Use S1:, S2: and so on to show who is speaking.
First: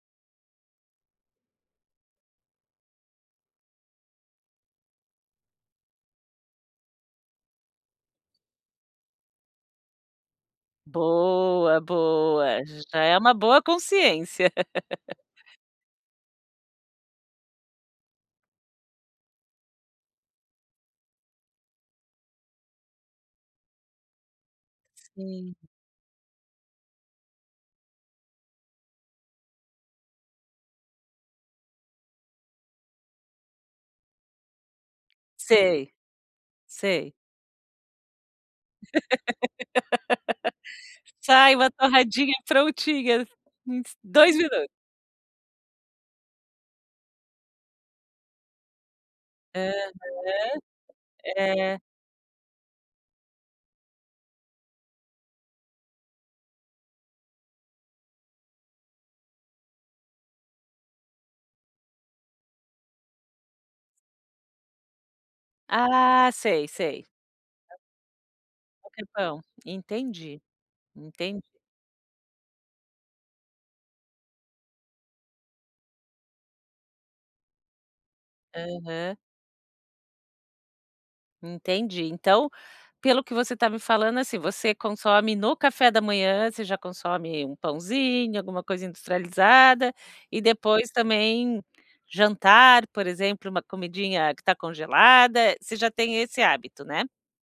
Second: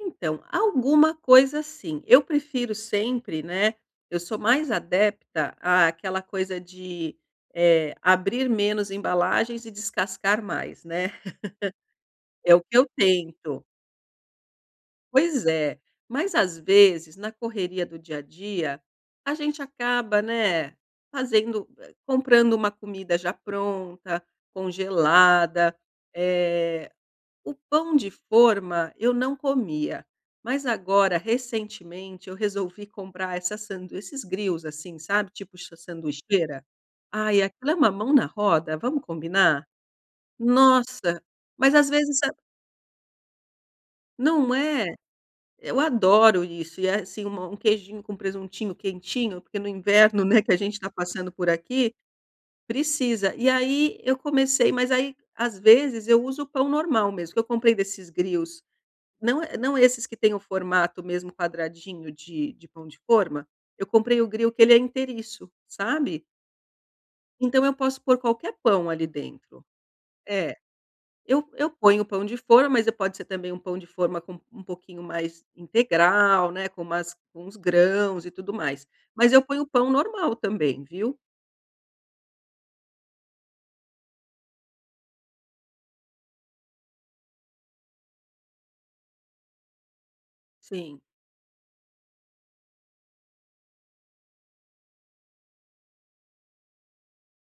S1: Então, alguma coisa sim, eu prefiro sempre, né. Eu sou mais adepta àquela coisa de, eh, abrir menos embalagens e descascar mais, né?
S2: Boa,
S1: É o
S2: boa,
S1: que eu
S2: já é uma boa
S1: tento.
S2: consciência.
S1: Pois é, mas às vezes, na correria do dia a dia, a gente acaba, né, fazendo eh, comprando uma comida já pronta,
S2: Sim.
S1: congelada. Eh, o pão de forma eu não comia, mas agora, recentemente, eu resolvi comprar essa sandui esses grills, assim, sabe? Tipo
S2: Sei.
S1: sanduicheira.
S2: Sei.
S1: Aí aquilo é uma mão na roda, vamos combinar? Nossa,
S2: Sai uma
S1: mas às vezes a
S2: torradinha prontinhas, uns 2
S1: Não
S2: minutos.
S1: é? Eu adoro isso e é, assim, uma um queijinho com presuntinho quentinho, porque no
S2: Aham,
S1: inverno, né, que a gente tá passando por
S2: é.
S1: aqui, precisa. E aí eu comecei, mas aí, às vezes, eu uso o pão normal mesmo, que eu comprei desses grills não, não é esses que têm o formato mesmo quadradinho de de pão de forma. Eu comprei o grill que ele é inteiriço, sabe?
S2: Ah, sei, sei.
S1: Então eu posso pôr qualquer pão
S2: Qualquer
S1: ali
S2: pão.
S1: dentro.
S2: Entendi,
S1: É,
S2: entendi.
S1: eu eu ponho o pão de forma, mas pode ser também um pão de forma com um pouquinho mais integral, né, com umas com uns grãos e tudo mais.
S2: Aham.
S1: Mas eu ponho o pão normal também, viu?
S2: Entendi. Então, pelo que você tá me falando, assim, você consome, no café da manhã, você já consome um pãozinho, alguma coisa industrializada e depois
S1: Sim.
S2: também jantar, por exemplo, uma comidinha que tá congelada. Você já tem esse hábito, né?